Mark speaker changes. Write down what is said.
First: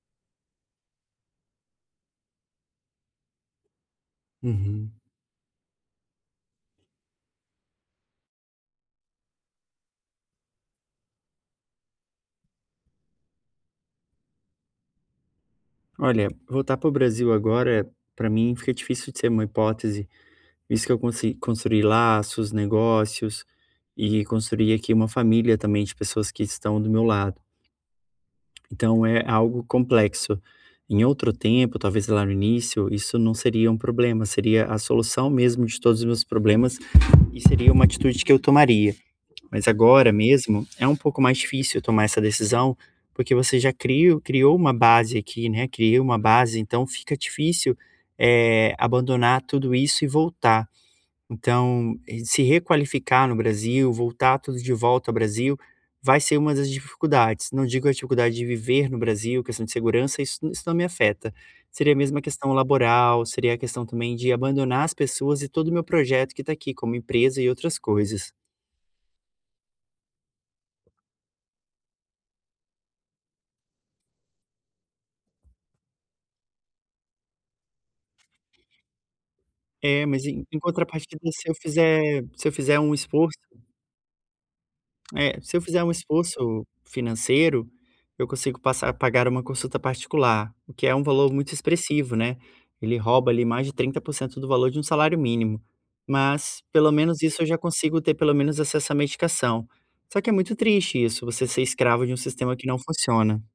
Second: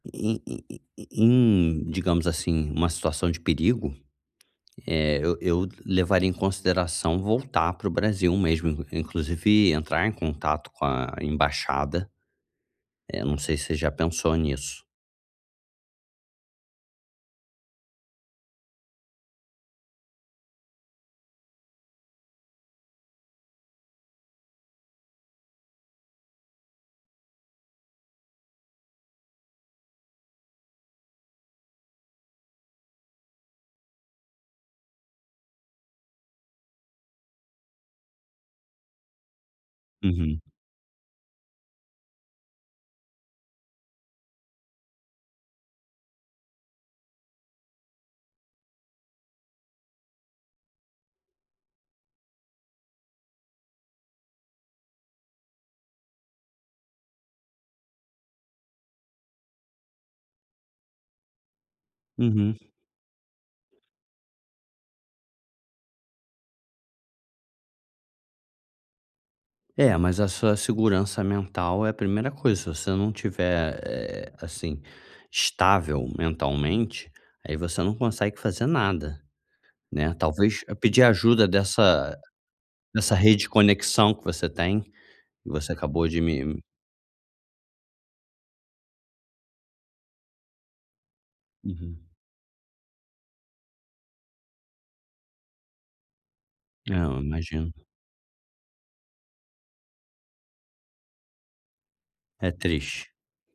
Speaker 1: Em em em en em digamos assim, uma situação de perigo,
Speaker 2: Uhum.
Speaker 1: eh, eu eu levaria em consideração voltar para o Brasil mesmo, porque inclusive entrar em contato com a embaixada, é, não sei se você já pensou nisso.
Speaker 2: Olha, voltar para o Brasil agora, para mim fica difícil de ser uma hipótese, isso que eu consegui construi laços, negócios, e construi aqui uma família também de pessoas que estão do meu lado. Então é algo complexo. Em outro tempo, talvez lá no início, isso não seria um problema, seria a solução mesmo de todos os meus problemas, e seia uma atitude que eu tomaria. Mas agora
Speaker 1: Uhum.
Speaker 2: mesmo, é um pouco mais difícil tomar essa decisão, porque você já crio criou uma base aqui, né, criou uma base então fica difícil, eh, abandonar tudo isso e voltar. Então, se requalificar no Brasil, voltar tudo de volta ao Brasil, vai ser uma das dificuldades, não digo a dificuldade de viver no Brasil, questão de segurança, isso isso não me afeta. Seria a mesma questão
Speaker 1: Uhum.
Speaker 2: laboral, seria a questão também de abandonar as pessoas e todo o meu projeto que está aqui como empresa e outras coisas.
Speaker 1: É mas essa segurança mental é a primeira coisa se você não estiver, eh, assim, estável mentalmente, aí você não consegue fazer nada,
Speaker 2: É
Speaker 1: né,
Speaker 2: mas em em
Speaker 1: talvez pedir
Speaker 2: contrapartida
Speaker 1: ajuda
Speaker 2: se eu
Speaker 1: dessa
Speaker 2: fizer se eu fizer um
Speaker 1: dessa
Speaker 2: esforço
Speaker 1: rede de conexão que você tem, que
Speaker 2: é se eu
Speaker 1: você
Speaker 2: fizer um
Speaker 1: acabou de me
Speaker 2: esforço financeiro, eu consigo passar pagar uma consulta particular, o que é um valor muito
Speaker 1: Uhum.
Speaker 2: expressivo, né, ele rouba ali mais de trinta por cento do valor de um salário mínimo. Mas pelo
Speaker 1: É, eu
Speaker 2: menos isso eu já
Speaker 1: imagino.
Speaker 2: consigo ter pelo menos acesso à medicação. Só que é muito triste isso, você ser escravo de um
Speaker 1: É
Speaker 2: sistema que não
Speaker 1: triste.
Speaker 2: funciona.